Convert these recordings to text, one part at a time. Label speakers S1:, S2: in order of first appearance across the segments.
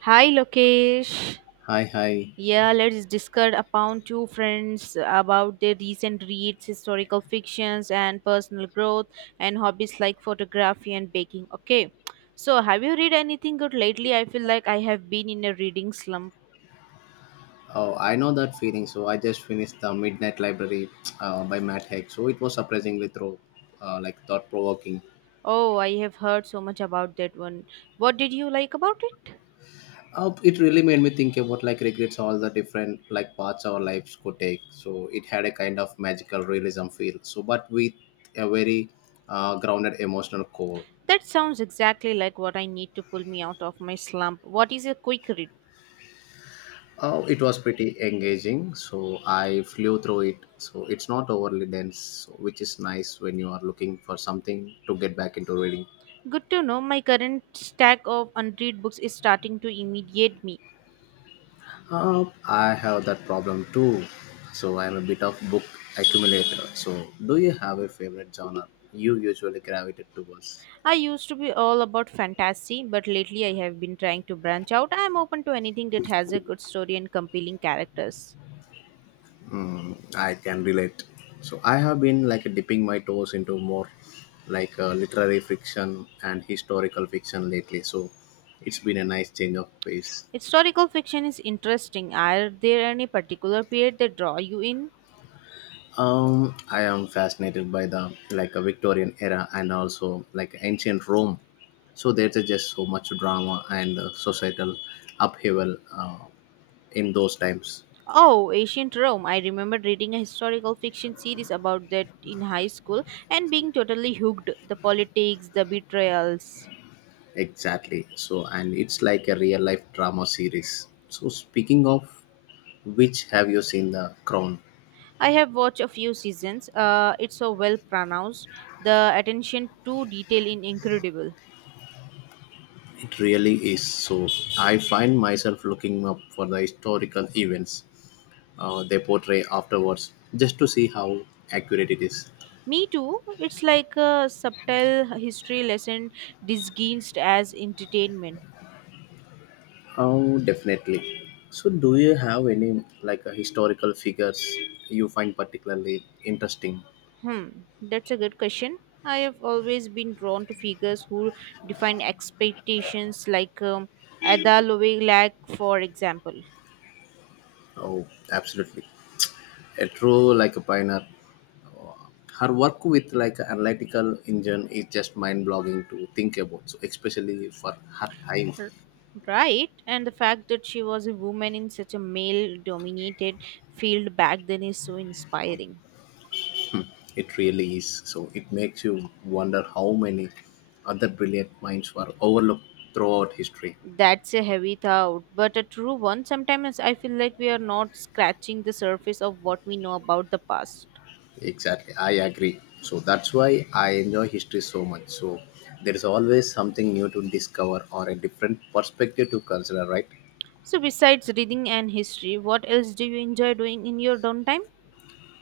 S1: Hi Lokesh.
S2: Hi, hi.
S1: Yeah, let's discuss upon two friends about their recent reads, historical fictions, and personal growth, and hobbies like photography and baking. Okay, so have you read anything good lately? I feel like I have been in a reading slump.
S2: Oh, I know that feeling. So I just finished the Midnight Library by Matt Haig. So it was surprisingly through, like thought provoking.
S1: Oh, I have heard so much about that one. What did you like about it?
S2: It really made me think about like regrets, all the different like paths our lives could take. So it had a kind of magical realism feel. So, but with a very grounded emotional core.
S1: That sounds exactly like what I need to pull me out of my slump. What is a quick read?
S2: Oh, it was pretty engaging. So I flew through it. So it's not overly dense, so which is nice when you are looking for something to get back into reading.
S1: Good to know my current stack of unread books is starting to immediate me.
S2: I have that problem too. So I'm a bit of book accumulator. So do you have a favorite genre you usually gravitate towards?
S1: I used to be all about fantasy, but lately I have been trying to branch out. I am open to anything that has a good story and compelling characters.
S2: Hmm, I can relate. So I have been like dipping my toes into more like literary fiction and historical fiction lately. So it's been a nice change of pace.
S1: Historical fiction is interesting. Are there any particular period that draw you in?
S2: I am fascinated by the like a Victorian era and also like ancient Rome. So there's a just so much drama and societal upheaval in those times.
S1: Oh, ancient Rome. I remember reading a historical fiction series about that in high school and being totally hooked. The politics, the betrayals.
S2: Exactly. So and it's like a real life drama series. So speaking of which, have you seen The Crown?
S1: I have watched a few seasons. It's so well pronounced. The attention to detail in incredible.
S2: It really is. So I find myself looking up for the historical events they portray afterwards, just to see how accurate it is.
S1: Me too. It's like a subtle history lesson disguised as entertainment.
S2: Oh, definitely. So, do you have any like historical figures you find particularly interesting?
S1: Hmm, that's a good question. I have always been drawn to figures who define expectations, like Ada Lovelace, for example.
S2: Oh, absolutely. A true like a pioneer. Her work with like an analytical engine is just mind-blogging to think about. So, especially for her time,
S1: R- Right, and the fact that she was a woman in such a male dominated field back then is so inspiring.
S2: it really is. So, it makes you wonder how many other brilliant minds were overlooked throughout history.
S1: That's a heavy thought, but a true one. Sometimes I feel like we are not scratching the surface of what we know about the past.
S2: Exactly, I agree. So that's why I enjoy history so much. So there is always something new to discover or a different perspective to consider, right?
S1: So, besides reading and history, what else do you enjoy doing in your downtime?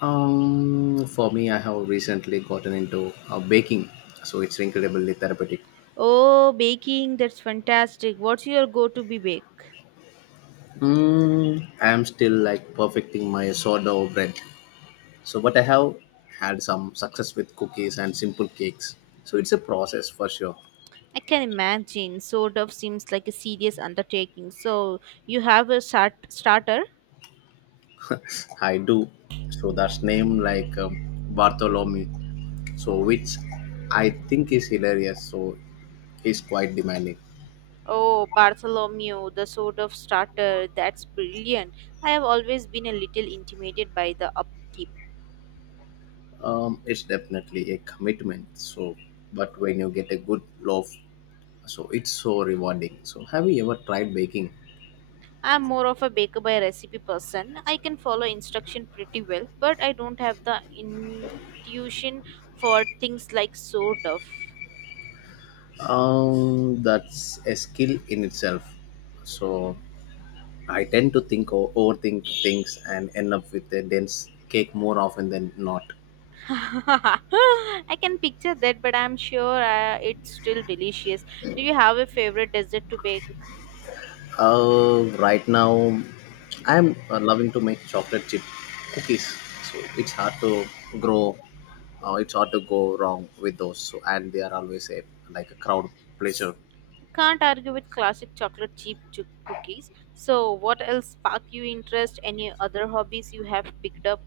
S2: For me, I have recently gotten into baking, so it's incredibly therapeutic.
S1: Oh, baking, that's fantastic. What's your go to be bake?
S2: Mm, I am still like perfecting my sourdough bread. So, but I have had some success with cookies and simple cakes. So it's a process for sure.
S1: I can imagine. Sort of seems like a serious undertaking. So, you have a starter?
S2: I do. So that's name like Bartholomew. So which I think is hilarious. So he's quite demanding.
S1: Oh, Bartholomew, the sort of starter. That's brilliant. I have always been a little intimidated by the upkeep.
S2: It's definitely a commitment. So, but when you get a good loaf, so it's so rewarding. So, have you ever tried baking?
S1: I'm more of a baker by recipe person. I can follow instruction pretty well, but I don't have the intuition for things like sort of.
S2: That's a skill in itself. So, I tend to think or overthink things and end up with a dense cake more often than not.
S1: I can picture that, but I'm sure it's still delicious. Do you have a favorite dessert to bake?
S2: Right now, I'm loving to make chocolate chip cookies. So it's hard to grow. It's hard to go wrong with those. So and they are always a like a crowd pleasure.
S1: Can't argue with classic chocolate chip cookies. So, what else sparked your interest? Any other hobbies you have picked up?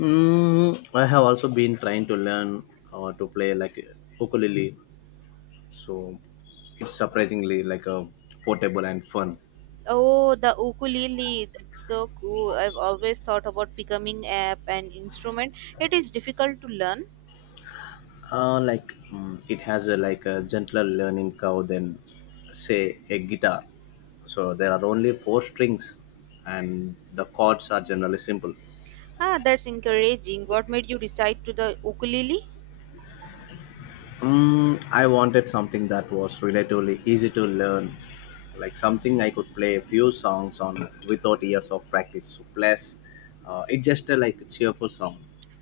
S2: Mm, I have also been trying to learn to play like ukulele. So it's surprisingly like a portable and fun.
S1: Oh, the ukulele. That's so cool. I've always thought about becoming a an instrument. It is difficult to learn.
S2: It has a like a gentler learning curve than say a guitar. So there are only four strings, and the chords are generally simple.
S1: Ah, that's encouraging. What made you decide to the ukulele?
S2: Mm, I wanted something that was relatively easy to learn, like something I could play a few songs on without years of practice. So plus, it's just a like cheerful song.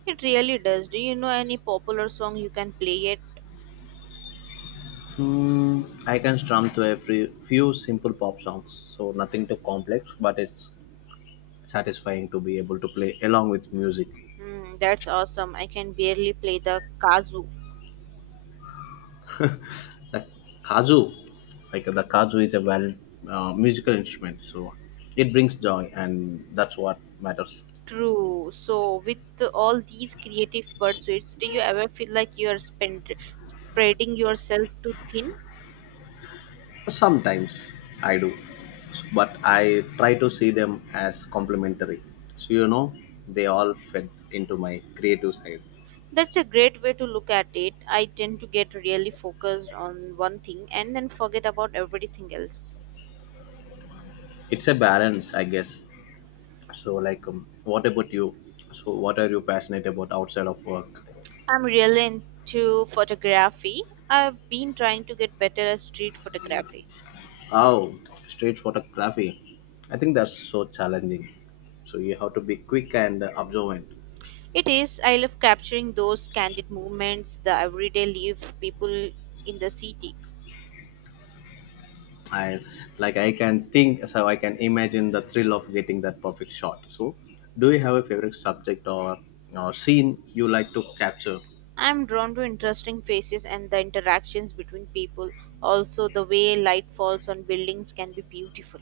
S1: It really does. Do you know any popular song you can play it?
S2: Hmm, I can strum to a few simple pop songs, so nothing too complex, but it's satisfying to be able to play along with music.
S1: Hmm, that's awesome. I can barely play the kazoo.
S2: Kazoo, like the kazoo is a valid musical instrument, so it brings joy, and that's what matters.
S1: True. So, with all these creative pursuits, do you ever feel like you are spreading yourself too thin?
S2: Sometimes I do, but I try to see them as complementary. So, you know, they all fed into my creative side.
S1: That's a great way to look at it. I tend to get really focused on one thing and then forget about everything else.
S2: It's a balance, I guess. So, like, what about you? So, what are you passionate about outside of work?
S1: I'm really into photography. I've been trying to get better at street photography.
S2: Oh, street photography. I think that's so challenging. So you have to be quick and observant.
S1: It is, I love capturing those candid moments, the everyday life people in the city.
S2: I like I can think so I can imagine the thrill of getting that perfect shot. So do you have a favorite subject or scene you like to capture?
S1: I'm drawn to interesting faces and the interactions between people. Also, the way light falls on buildings can be beautiful.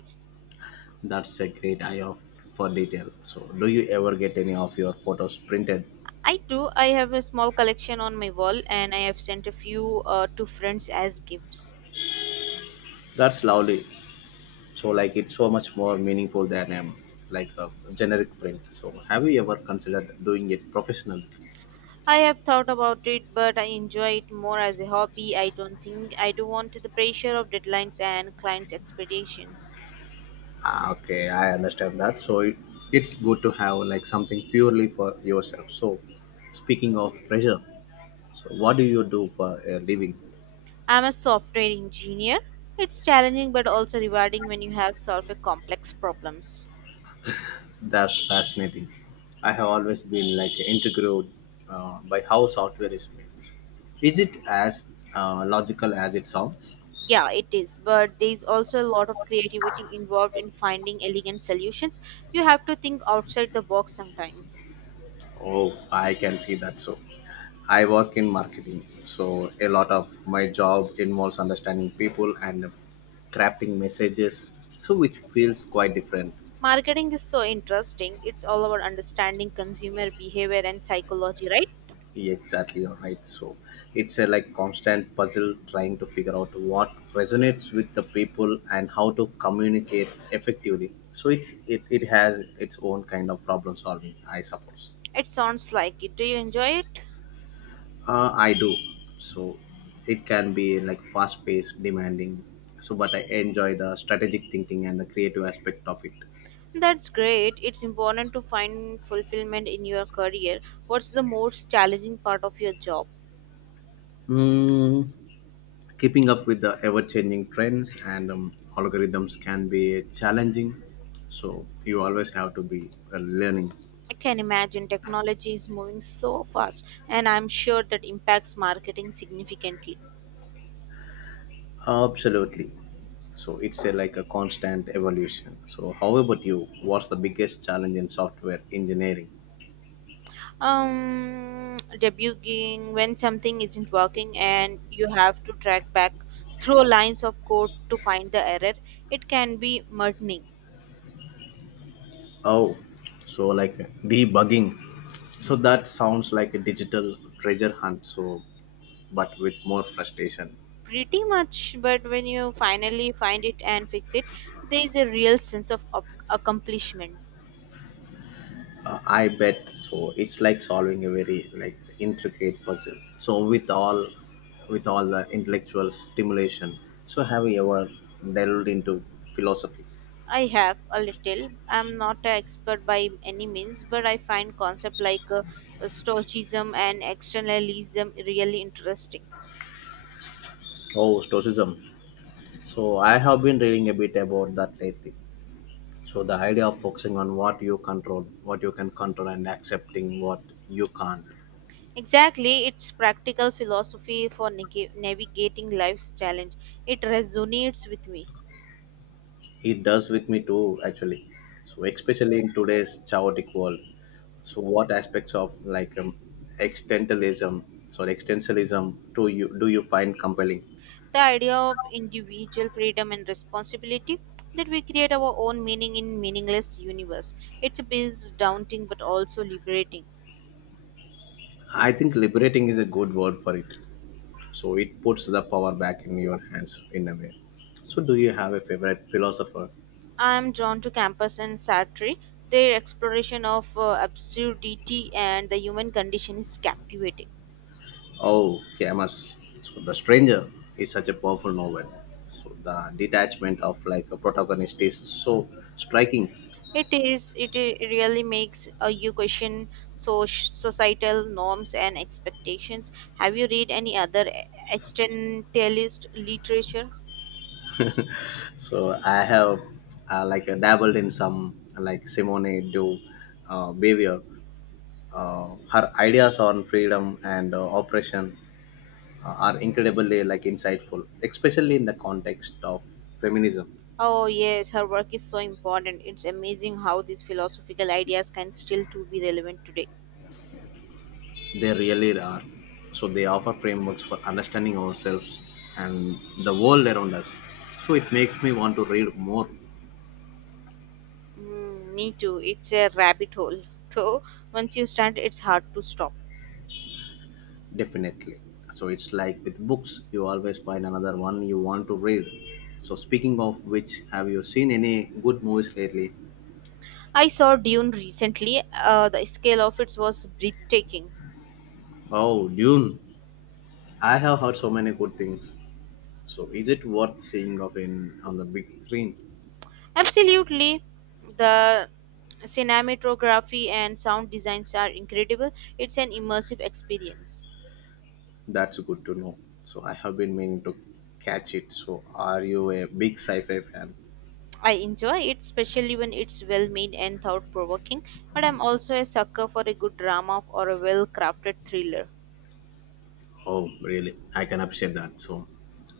S2: That's a great eye of for detail. So do you ever get any of your photos printed?
S1: I do. I have a small collection on my wall, and I have sent a few to friends as gifts.
S2: That's lovely. So like it's so much more meaningful than like a generic print. So have you ever considered doing it professionally?
S1: I have thought about it, but I enjoy it more as a hobby. I don't think I do want the pressure of deadlines and clients' expectations.
S2: Ah, okay, I understand that so it's good to have like something purely for yourself. So speaking of pressure, so what do you do for a living?
S1: I'm a software engineer. It's challenging but also rewarding when you have solved a complex problems.
S2: That's fascinating. I have always been like intrigued by how software is made. Is it as logical as it sounds?
S1: Yeah, it is, but there's also a lot of creativity involved in finding elegant solutions. You have to think outside the box sometimes.
S2: Oh, I can see that. So I work in marketing, so a lot of my job involves understanding people and crafting messages, so which feels quite different.
S1: Marketing is so interesting. It's all about understanding consumer behavior and psychology, right?
S2: Yeah, exactly, you're right. So it's a like constant puzzle trying to figure out what resonates with the people and how to communicate effectively. So it has its own kind of problem solving, I suppose.
S1: It sounds like it. Do you enjoy it?
S2: I do, so it can be like fast paced demanding. So but I enjoy the strategic thinking and the creative aspect of it.
S1: That's great. It's important to find fulfillment in your career. What's the most challenging part of your job?
S2: Mm, keeping up with the ever-changing trends and algorithms can be challenging, so you always have to be learning.
S1: I can imagine technology is moving so fast, and I'm sure that impacts marketing significantly.
S2: Absolutely. So it's like a constant evolution. So how about you, what's the biggest challenge in software engineering?
S1: Debugging when something isn't working and you have to track back through lines of code to find the error. It can be maddening,
S2: Oh, so like debugging, so that sounds like a digital treasure hunt, so but with more frustration.
S1: pretty much, but when you finally find it and fix it, there is a real sense of accomplishment.
S2: I bet so. It's like solving a very like intricate puzzle. So with all the intellectual stimulation. So have you ever delved into philosophy?
S1: I have a little. I'm not an expert by any means, but I find concepts like stoicism and externalism really interesting.
S2: Oh, stoicism. So I have been reading a bit about that lately. So the idea of focusing on what you can control, and accepting what you can't.
S1: Exactly, it's practical philosophy for navigating life's challenge. It resonates with me.
S2: It does with me too, actually. So especially in today's chaotic world. So what aspects of like existentialism do you find compelling?
S1: The idea of individual freedom and responsibility that we create our own meaning in meaningless universe. It's a bit daunting but also liberating.
S2: I think liberating is a good word for it. So it puts the power back in your hands in a way. So do you have a favorite philosopher?
S1: I am drawn to Campus and Sartre. Their exploration of absurdity and the human condition is captivating.
S2: Oh, Camus. So The Stranger is such a powerful novel. So the detachment of like a protagonist is so striking.
S1: It is. Really makes you question so societal norms and expectations. Have you read any other existentialist literature?
S2: So I have like dabbled in some like Simone de Behavior. Her ideas on freedom and oppression are incredibly like insightful, especially in the context of feminism.
S1: Oh yes, her work is so important. It's amazing how these philosophical ideas can still to be relevant today.
S2: They really are. So they offer frameworks for understanding ourselves and the world around us. So it makes me want to read more.
S1: Mm, me too. It's a rabbit hole. So once you start, it's hard to stop.
S2: Definitely. So it's like with books, you always find another one you want to read. So speaking of which, have you seen any good movies lately?
S1: I saw Dune recently. The scale of it was breathtaking.
S2: Oh, Dune. I have heard so many good things. So, is it worth seeing of in on the big screen?
S1: Absolutely, the Cinematography and sound designs are incredible. It's an immersive experience.
S2: That's good to know. So, I have been meaning to catch it. So, are you a big sci-fi fan?
S1: I enjoy it, especially when it's well made and thought provoking, but I'm also a sucker for a good drama or a well crafted thriller.
S2: Oh, really? I can appreciate that. So,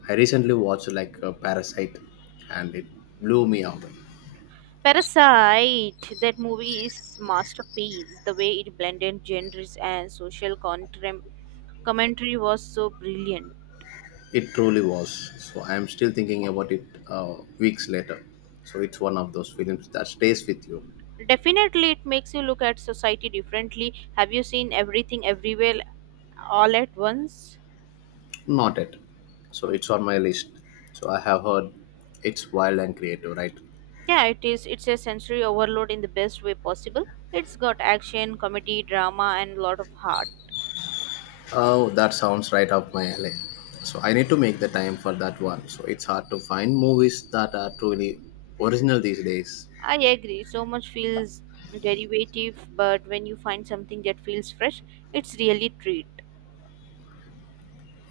S2: I recently watched like a Parasite, and it blew me away.
S1: Parasite, that movie is masterpiece. The way it blended genres and social commentary was so brilliant.
S2: It truly was. So, I am still thinking about it weeks later. So, it's one of those films that stays with you.
S1: Definitely, it makes you look at society differently. Have you seen everything everywhere all at once?
S2: Not it. So, it's on my list. So, I have heard it's wild and creative, right?
S1: Yeah, it is. It's a sensory overload in the best way possible. It's got action, comedy, drama, and a lot of heart.
S2: Oh, that sounds right up my alley. So I need to make the time for that one. So it's hard to find movies that are truly original these days.
S1: I agree. So much feels derivative, but when you find something that feels fresh, it's really treat.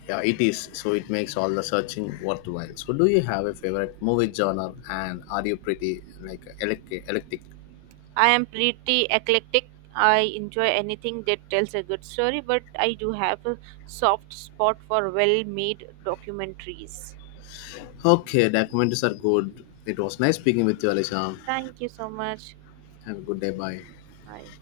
S2: Yeah, it is. So it makes all the searching worthwhile. So do you have a favorite movie genre and are you pretty like electric?
S1: I am pretty eclectic. I enjoy anything that tells a good story, but I do have a soft spot for well-made documentaries.
S2: Okay, documentaries are good. It was nice speaking with you, Alicia.
S1: Thank you so much.
S2: Have a good day. Bye.
S1: Bye.